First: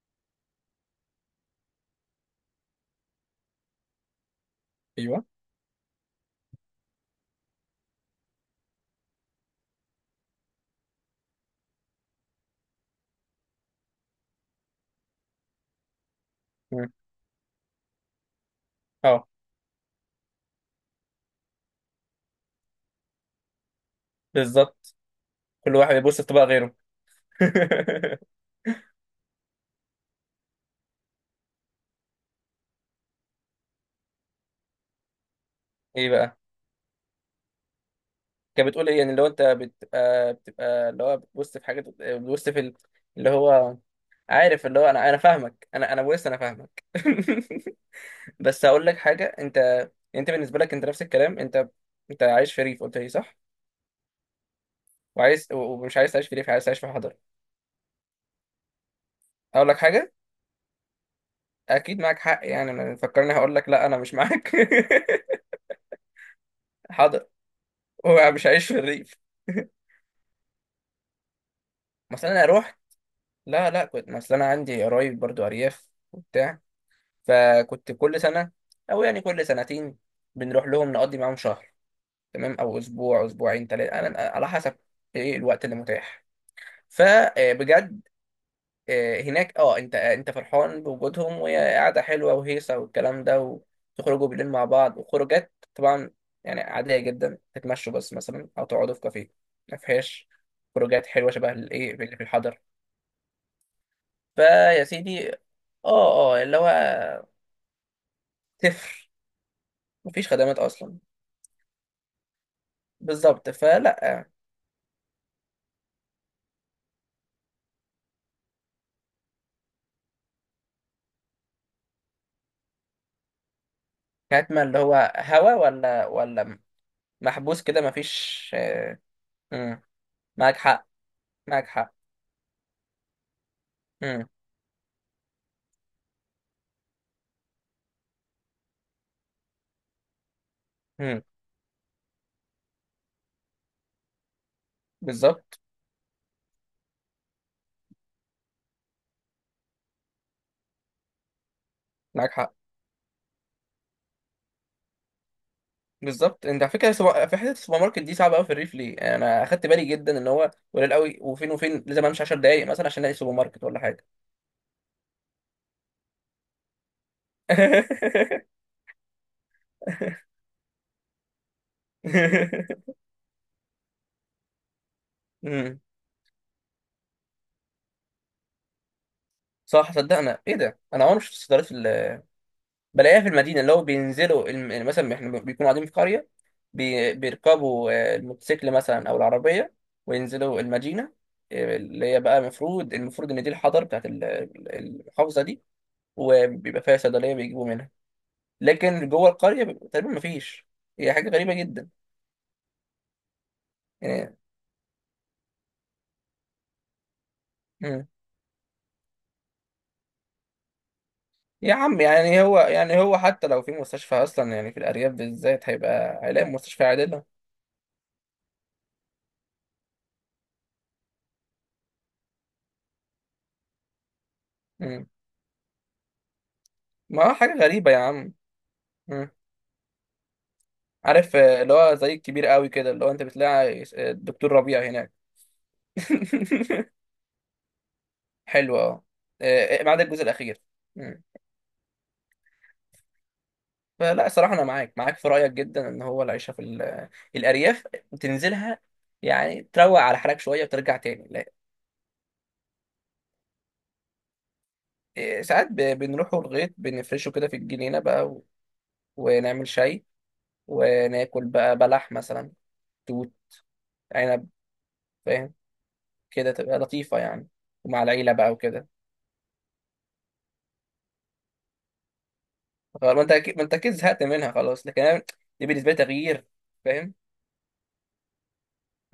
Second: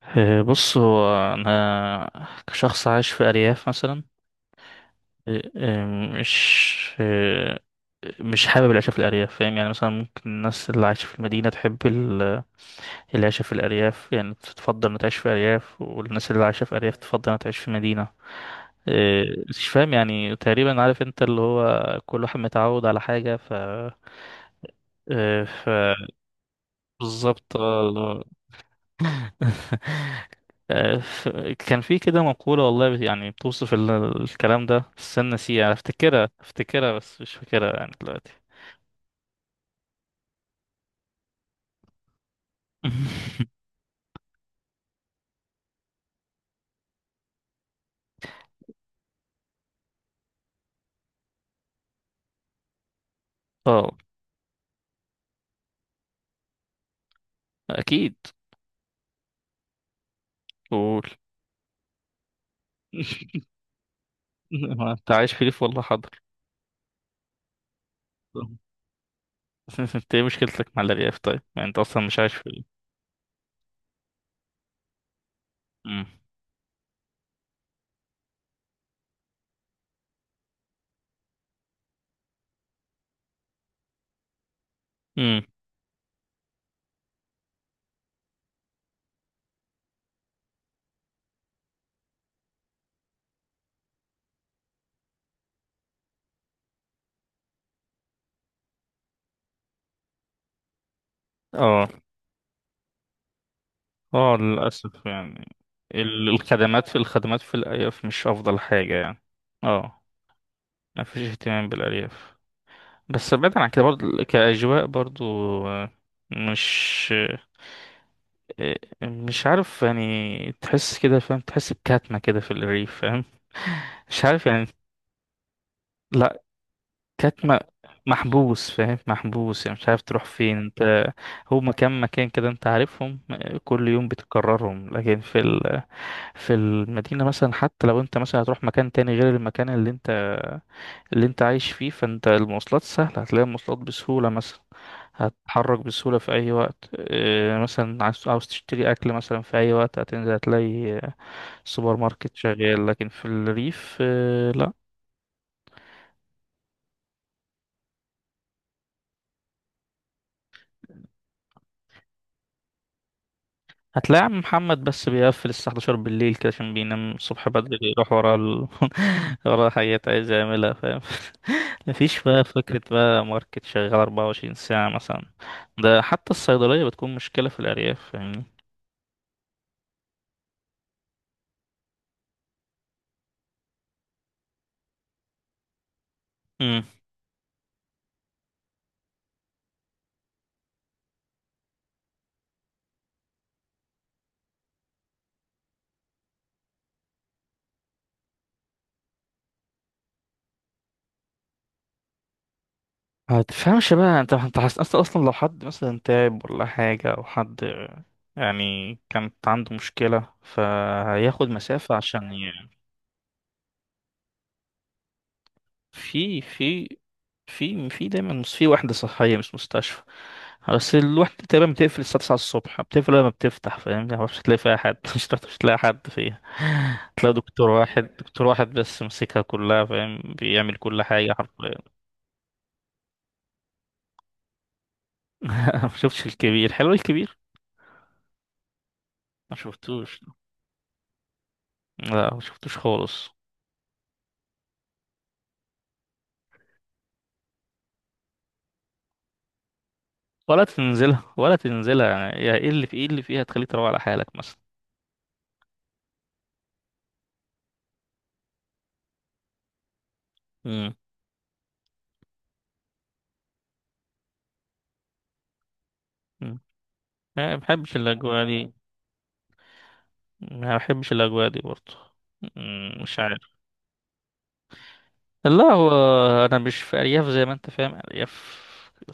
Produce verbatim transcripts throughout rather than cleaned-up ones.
إيه، بص هو أنا كشخص عايش في أرياف مثلا. ايوه. إيه، إيه، مش إيه، مش حابب العيشة في الأرياف، فاهم؟ يعني مثلا ممكن الناس اللي عايشة في المدينة تحب ال- العيشة في الأرياف، يعني تفضل إنها تعيش في أرياف، والناس اللي عايشة في مم. أرياف تفضل إنها تعيش في مدينة. اه، إيه، مش فاهم يعني، تقريبا عارف، أنت اللي هو كل واحد متعود على حاجة، ف بالظبط. إيه، ف كل واحد بيبص في طبق غيره. بالظبط. آه، ف- كان في كده مقولة والله بت- يعني بتوصف ال- الكلام ده، بس أنا نسيها، ايه أفتكرها بقى؟ أفتكرها بس مش فاكرها يعني دلوقتي. كانت بتقول ايه؟ يعني لو انت بتبقى بتبقى اللي هو بتبص في حاجه، بتبص في ال- اللي هو عارف، اللي هو انا انا فاهمك، انا انا بص انا فاهمك. بس هقول لك حاجه، انت انت بالنسبه لك انت نفس الكلام، انت انت عايش في ريف، قلت لي صح؟ اه وعايز و- ومش عايز تعيش في ريف، عايز تعيش في حضر. أكيد. اقول لك حاجه، قول. اكيد معاك حق يعني، انا فكرني هقول لك لا انا مش معاك. ما أنت عايش في ريف، والله حاضر. حاضر، هو مش عايش في الريف. بس أنت إيه مشكلتك مع الأرياف طيب؟ يعني أنت أصلا مش مثلا عايش انا في ريف. اروح، لا لا، كنت مثلا انا عندي قرايب برضو ارياف أمم. وبتاع. فكنت كل سنه، او يعني كل سنتين، بنروح لهم نقضي معاهم شهر، تمام، او اسبوع اسبوعين ثلاثه، انا على حسب ايه أمم. الوقت اللي متاح. فبجد هناك، اه انت آه، انت فرحان بوجودهم، وهي قاعده حلوه وهيصه والكلام ده، وتخرجوا بالليل مع بعض وخروجات طبعا، يعني عاديه جدا تتمشوا بس مثلا، او تقعدوا في كافيه. ما فيهاش خروجات حلوه شبه اه الايه اللي في الحضر. اه، فيا للأسف سيدي. اه. يعني، ال- اه، اللي هو الخدمات في الخدمات في الأرياف مش أفضل حاجة صفر. يعني. اه، مفيش خدمات اصلا. مفيش اهتمام بالأرياف. بس بالظبط بعيدا عن كده، برضه فلا، كأجواء برضه، آه، مش آه، مش عارف يعني، تحس كده، فاهم؟ تحس بكتمة كده في الريف، فاهم؟ مش عارف كاتما، يعني. اللي هو هوا، ولا لا، ولا كتمة. محبوس كده، مفيش محبوس، فاهم؟ آه، محبوس، يعني مم. مش عارف تروح معاك فين حق. انت. هو معاك حق. مكان مكان كده انت عارفهم، آه، كل يوم مم. بتكررهم، لكن في ال... في المدينة مثلا، حتى لو انت مثلا هتروح مكان تاني غير المكان اللي انت مم. اللي انت عايش فيه، فانت المواصلات سهلة، هتلاقي المواصلات بسهولة مثلا، بالظبط. هتتحرك بسهولة في أي وقت. اه، مثلا عايز عاوز تشتري أكل مثلا في أي وقت، هتنزل هتلاقي اه، السوبر معاك ماركت حق. شغال. لكن في الريف، اه، لا. بالظبط. انت على فكره، سو- في حته السوبر ماركت دي صعبه قوي في الريف ليه، يعني انا اخدت بالي جدا ان هو قليل قوي، وفين وفين لازم امشي 10 دقائق مثلا عشان الاقي سوبر ماركت ولا حاجه. هتلاقي عم محمد بس بيقفل الساعة الحادية عشر بالليل كده، عشان بينام الصبح بدري يروح ورا ال... ورا حاجات عايز يعملها، فاهم؟ مفيش بقى فكرة بقى ماركت شغال 24 ساعة مثلا. مم. ده حتى الصيدلية بتكون مشكلة في الأرياف، فاهمني؟ صح، صدقنا. ايه ده، انا عمري ما شفت صيدليه بلاقيها في المدينه. اللي هو بينزلوا الم- يعني مثلا احنا بيكونوا قاعدين في قريه، بي- بيركبوا آه، الموتوسيكل مثلا او العربيه وينزلوا المدينه آه، اللي هي بقى المفروض، المفروض ان دي الحضر بتاعت ال- ال- المحافظه دي، وبيبقى فيها صيدليه بيجيبوا منها. لكن جوه القريه بيبقى تقريبا مفيش، هي حاجه غريبه جدا ما تفهمش بقى انت، يعني. انت حاسس اصلا؟ اصلا لو حد مثلا تعب ولا حاجة، او حد مم. يعني كانت عنده مشكلة، فهياخد يا مسافة عم عشان يعني هو، يعني. يعني هو حتى لو في مستشفى اصلا، يعني في الارياف بالذات هيبقى في هيلاقي مستشفى في عادله. في في دايما مس- في وحدة صحية مش مستشفى، بس الوحدة تقريبا بتقفل الساعة التاسعة الصبح، بتقفل لما بتفتح، فاهم يعني؟ مش هتلاقي فيها حد. مم. مش هتعرف- مش هتلاقي حد فيها. ما هو هتلاقي حاجه دكتور غريبه يا واحد عم. دكتور واحد بس مم. ماسكها كلها، فاهم؟ بيعمل كل حاجة عارف آه، اللي حرفيا. هو زي الكبير قوي كده، اللي هو انت بتلاقي آه، الدكتور ربيع هناك. ما شفتش الكبير. حلو الكبير. حلو. اه ما آه، ما عدا شفتوش. الجزء الاخير. مم. لا ما شفتوش خالص. فلا صراحة انا معاك، معاك في رأيك جدا، ان هو العيشة في ال- الارياف تنزلها يعني تروق على حالك شوية ولا وترجع تنزلها، تاني، لا. ولا تنزلها. يعني يا ايه اللي في، ايه اللي فيها تخليك تروح على حالك مثلا؟ آه، ساعات ب- بنروحوا الغيط بنفرشه كده في الجنينة بقى، و- ونعمل شاي، امم. وناكل بقى بلح مثلا، توت، عنب، فاهم، كده أمم. تبقى لطيفة يعني، ما بحبش ومع العيلة الاجواء بقى دي. وكده. ما بحبش الاجواء دي برضه. أمم، خلاص، مش ما انت عارف. اكيد، ما انت اكيد زهقت منها خلاص، لكن انا لا دي هو بالنسبه لي تغيير. انا مش في فاهم. ارياف زي ما انت فاهم ارياف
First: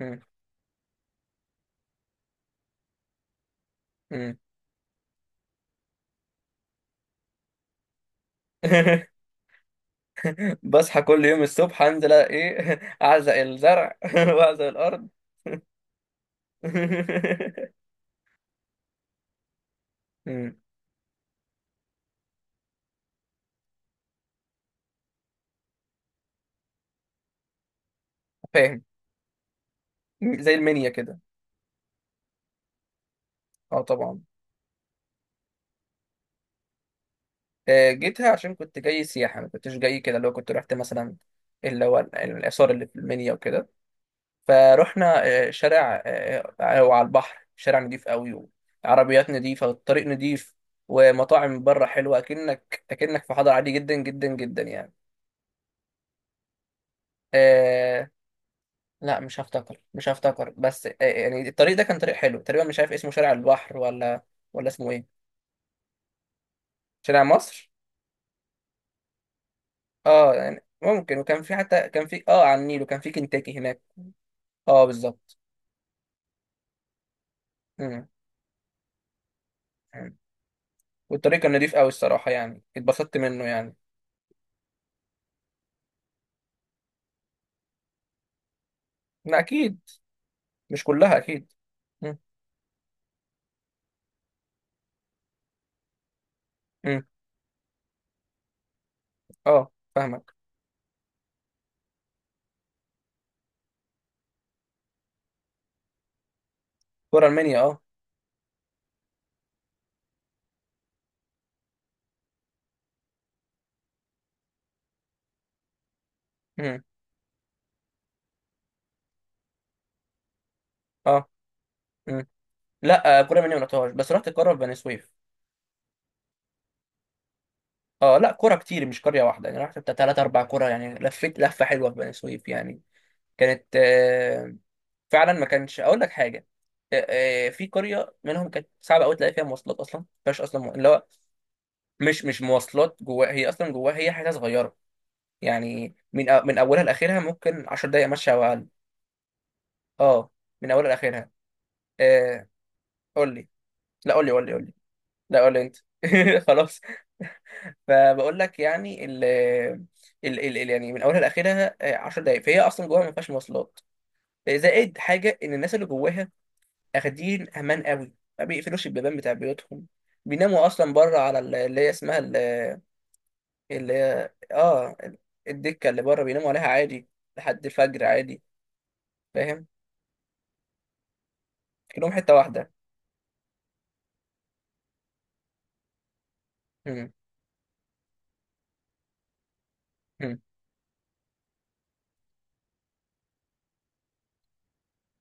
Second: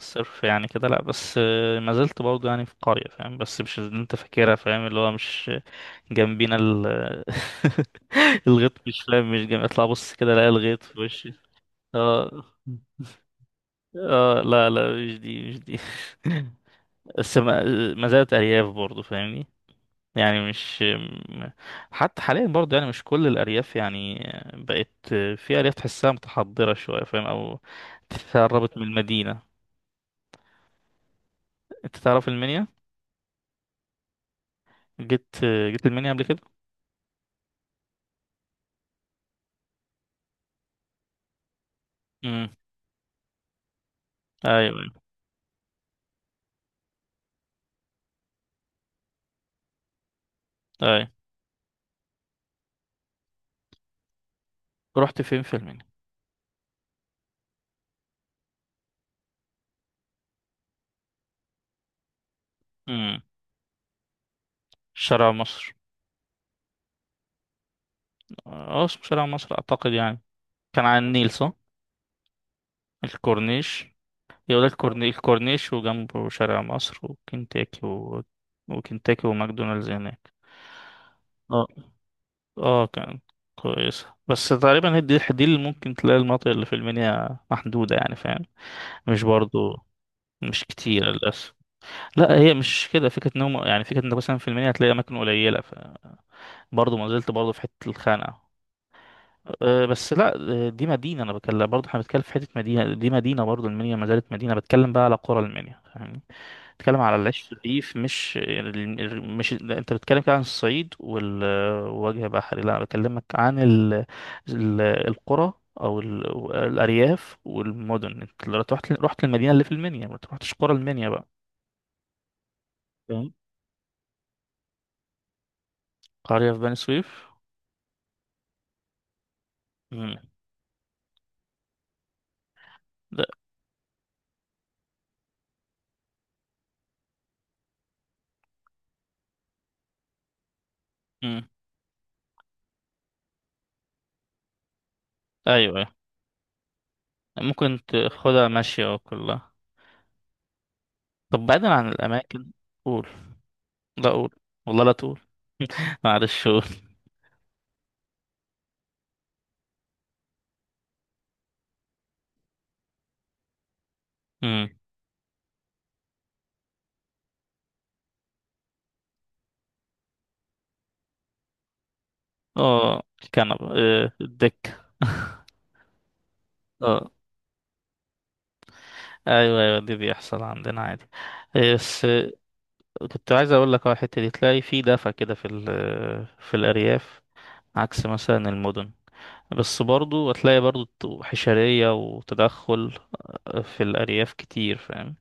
مم. يعني كده، لا، بس آه، ما زلت برضه يعني في قرية، فاهم؟ بس مش اللي انت مم. فاكرها، فاهم؟ اللي هو مش جنبينا ال الغيط، مش فاهم، مش جنب اطلع بص كده الاقي الغيط في بصحى كل وشي. يوم الصبح انزل اه ايه، اعزق الزرع، اه، واعزق لا لا، الارض. مش دي، مش دي. بس ما، ما زالت ارياف برضه، فاهمني؟ يعني مم. مش م- حتى حاليا برضه يعني مش كل الارياف يعني بقت. في ارياف تحسها متحضره شويه، فاهم؟ او تقربت من فاهم. المدينه. زي المنيا كده. انت تعرف المنيا؟ اه طبعا. جيت جيت المنيا قبل كده؟ آه، جيتها عشان كنت جاي سياحه، ما كنتش جاي كده، اللي هو كنت رحت مثلا اللي هو ال- امم. الاثار اللي في المنيا وكده. ايوه، فروحنا آه، شارع آه، آه، وعلى البحر، شارع نضيف قوي، وعربيات نضيفة، والطريق نضيف، ايوه، أيوة. ومطاعم من بره حلوة، أكنك أكنك في حضر عادي جدا جدا جدا يعني. رحت فين في المنيا؟ آه لا مش هفتكر، مش هفتكر، بس آه يعني الطريق ده كان طريق حلو تقريبا، مش عارف اسمه امم. شارع البحر، ولا ولا اسمه ايه. شارع مصر. شارع مصر. اه، اسمه شارع مصر اعتقد يعني. اه يعني كان على ممكن، النيل، وكان صح؟ في، حتى كان في اه على النيل، وكان في كنتاكي هناك. الكورنيش. يقول لك اه الكورني- بالظبط. الكورنيش، وجنبه شارع مصر وكنتاكي مم. و... وكنتاكي وماكدونالدز مم. هناك. والطريق كان اه نضيف قوي الصراحة يعني، اه، اتبسطت كان منه يعني. كويس. بس تقريبا هي دي دي اللي ممكن تلاقي، المناطق اللي في المنيا محدودة يعني، فاهم؟ مش لا، برضو أكيد. مش مش كتير، كلها اكيد. للأسف. مم. لا، هي مش كده فكرة إن هم يعني، فكرة إنك مثلا في المنيا هتلاقي أماكن قليلة، ف برضه مم. ما زلت برضه في حتة الخانقة. اه أه، بس لا، فاهمك. أه، دي مدينة، أنا بتكلم، برضه احنا بنتكلم في حتة مدينة، دي مدينة برضه، المنيا ما زالت مدينة، بتكلم بقى على قرى المنيا، فاهمني؟ بتتكلم على كرة العيش المنيا، اه. الرغيف، مش، مش، لا، انت بتتكلم كده عن الصعيد والوجه بحري، لا انا بكلمك عن ال... ال... القرى، او ال... مم. الارياف والمدن، انت لو رحت، رحت المدينه اللي في المنيا، ما تروحتش قرى المنيا بقى. اه. مم. لا، آه، فاهم. كرة المنيا ما رحتهاش، بس رحت القرى في بني سويف. قريه في بني سويف. اه لا، كرة كتير مش قرية واحدة يعني، رحت بتاع مم. تلات أربع كرة يعني، لفيت لفة حلوة في بني سويف يعني. لا. كانت آه، فعلا ما كانش، أقول لك حاجة آه، آه، في قرية منهم كانت صعبة أوي، تلاقي فيها مواصلات أصلا ما فيهاش أصلا، مو- اللي هو مم. مش مش مواصلات جواها، هي أصلا جواها هي حتة صغيرة ايوه، أيوة. يعني، من أ- من أولها لآخرها ممكن ممكن 10 دقايق مشي أو تاخدها أقل. ماشيه كلها. اه، من أولها لآخرها طب بعيدا عن آه، الاماكن. قول. قول لي. لا لا قول قول. لي، قول لي، قول لي. والله لا تقول. لا قول لي انت. معلش قول. خلاص. فبقول لك يعني ال ال ال ال- يعني من اولها لاخرها آه، 10 دقائق، فهي اصلا جواها ما فيهاش مواصلات آه، مم. زائد حاجه ان الناس اللي جواها اخدين امان قوي، ما بيقفلوش البيبان بتاع بيوتهم، بيناموا اصلا بره على ال- اللي هي اسمها ال- اه، كنبه. اللي آه، هي الدك اه الدكه اللي بره، بيناموا عليها عادي اه. لحد الفجر عادي. ايوه فاهم، ايوه، دي بيحصل عندنا عادي. إيه، بس كلهم حته إيه، واحده. كنت عايز اقول لك على الحته دي، تلاقي في دفع كده في ال- في مم. الارياف، عكس مثلا المدن. بس برضو مم. هتلاقي برضو حشريه، وتدخل آه، في الارياف كتير، فاهم؟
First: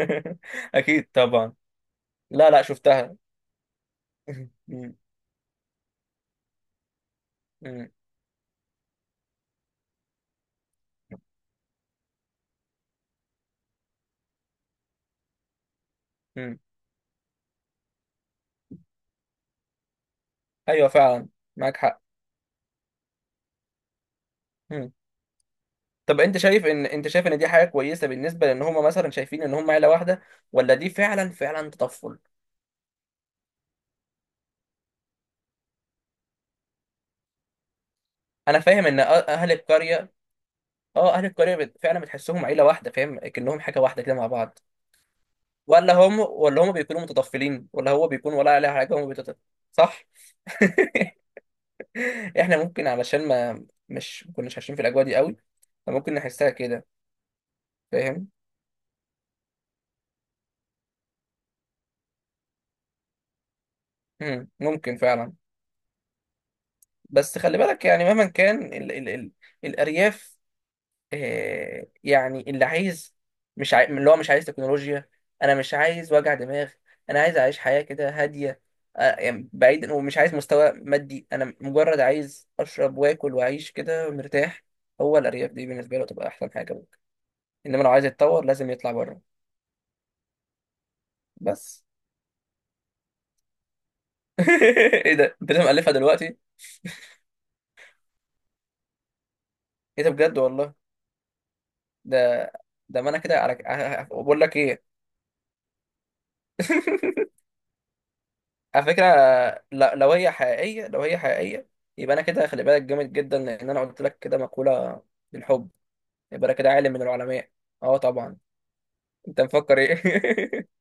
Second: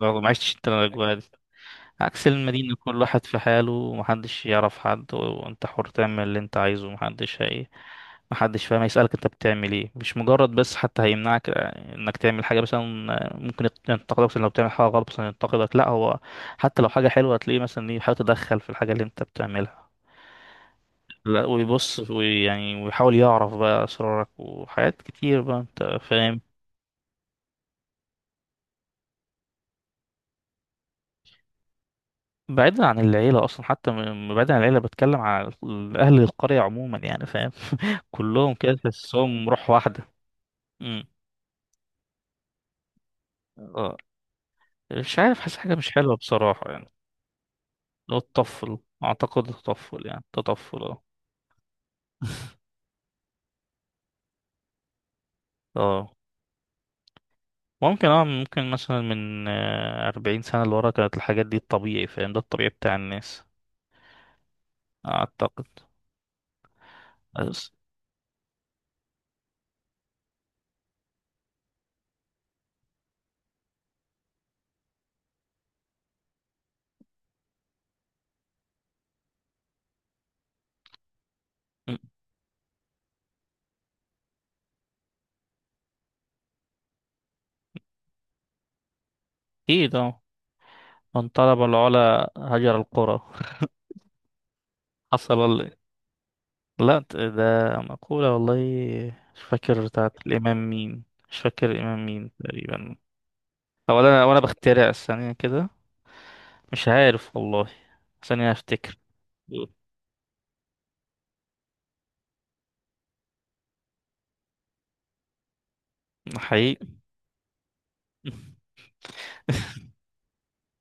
برضو ما عشتش انت اكيد الاجواء دي. طبعا. عكس لا لا، المدينة، كل شفتها. واحد في حاله، ومحدش يعرف مم. حد، وانت حر تعمل اللي انت عايزه، ومحدش هي ايه، محدش فاهم هيسألك انت بتعمل ايه، مش مجرد بس حتى هيمنعك انك تعمل حاجة مثلا. ممكن يت- ينتقدك مثلاً لو بتعمل حاجة غلط مثلا، ينتقدك. لا هو مم. حتى لو حاجة حلوة هتلاقيه مثلا ايه بيحاول يتدخل في الحاجة اللي انت بتعملها. ايوه فعلا. لا، معاك حق. ويبص ويعني ويحاول يعرف بقى أسرارك مم. وحاجات كتير بقى، انت طب انت فاهم. شايف ان، انت شايف ان دي حاجه كويسه بالنسبه لان هم مثلا شايفين ان هم عيله واحده، ولا دي فعلا فعلا تطفل؟ بعيدا عن العيلة أصلا، حتى م- بعيدا عن العيلة، بتكلم على ال- أهل القرية عموما يعني، فاهم؟ كلهم انا كده فاهم ان أ- تحسهم اهل روح واحدة. القريه، امم. اه اهل القريه بت- فعلا بتحسهم عيله واحده فاهم، كأنهم حاجه اه، واحده كده مع بعض. مش عارف، حاسس حاجة مش ولا حلوة هم، ولا بصراحة هم يعني. بيكونوا متطفلين، ولا هو هو بيكون، ولا عليها التطفل، حاجه هم بيتطفل؟ أعتقد صح. التطفل، يعني التطفل اه. احنا ممكن علشان ما مش ما كناش عايشين في الاجواء دي قوي، فممكن اه، نحسها كده، ممكن اه، فاهم. ممكن مثلا من آه، أربعين سنة لورا كانت الحاجات دي الطبيعي، فاهم؟ ده الطبيعي بتاع الناس. مم. ممكن فعلا. أعتقد. بس خلي بس. بالك يعني، مهما كان ال ال ال الأرياف، آه، يعني اللي عايز، مش عاي... اللي هو مش عايز تكنولوجيا، انا مش عايز وجع دماغ، انا عايز اعيش حياة كده هادية، آه، يعني بعيدا، ومش عايز مستوى مادي، انا أمم، مجرد عايز اشرب واكل واعيش كده مرتاح، هو الارياف دي بالنسبة له تبقى احسن حاجة ممكن، انما لو عايز يتطور لازم يطلع بره. أكيد اه. من طلب بس. العلا هجر القرى. ايه ده، انت حصل. لازم الفها دلوقتي؟ لا، ت- ده مقولة والله، مش فاكر ايه ده بتاعت بجد الإمام والله، مين، مش فاكر الإمام مين ده تقريبا. ده ما انا كده، على أو ه- ه- أنا أو أنا بقول لك ايه. بخترع ثانية كده، مش عارف والله، ثانية على أفتكر. فكرة، ل- لو هي حقيقية، لو هي حقيقية، يبقى أنا كده خلي بالك، جامد جدا، لأن أنا قلت لك كده مقولة بالحب، يبقى أنا كده حقيقي. عالم من العلماء. أه طبعا، أنت مفكر إيه؟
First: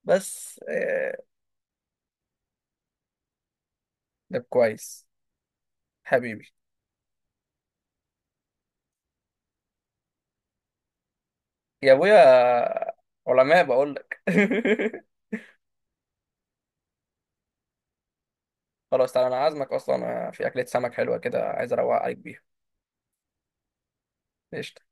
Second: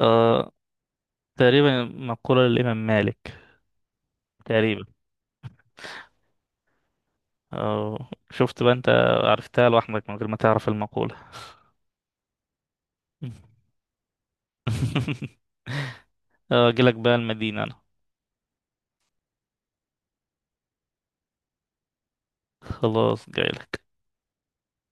آه. بس آه، تقريبا مقولة للإمام مالك، ده تقريبا. كويس. حبيبي. آه، شفت بقى أنت؟ عرفتها لوحدك من غير ما تعرف المقولة. يا أبويا، علماء بقول لك. آه، أجيلك بقى المدينة أنا. خلاص تعالى، أنا عازمك أصلا في أكلة سمك حلوة كده، عايز أروق عليك بيها. خلاص جايلك. قشطة.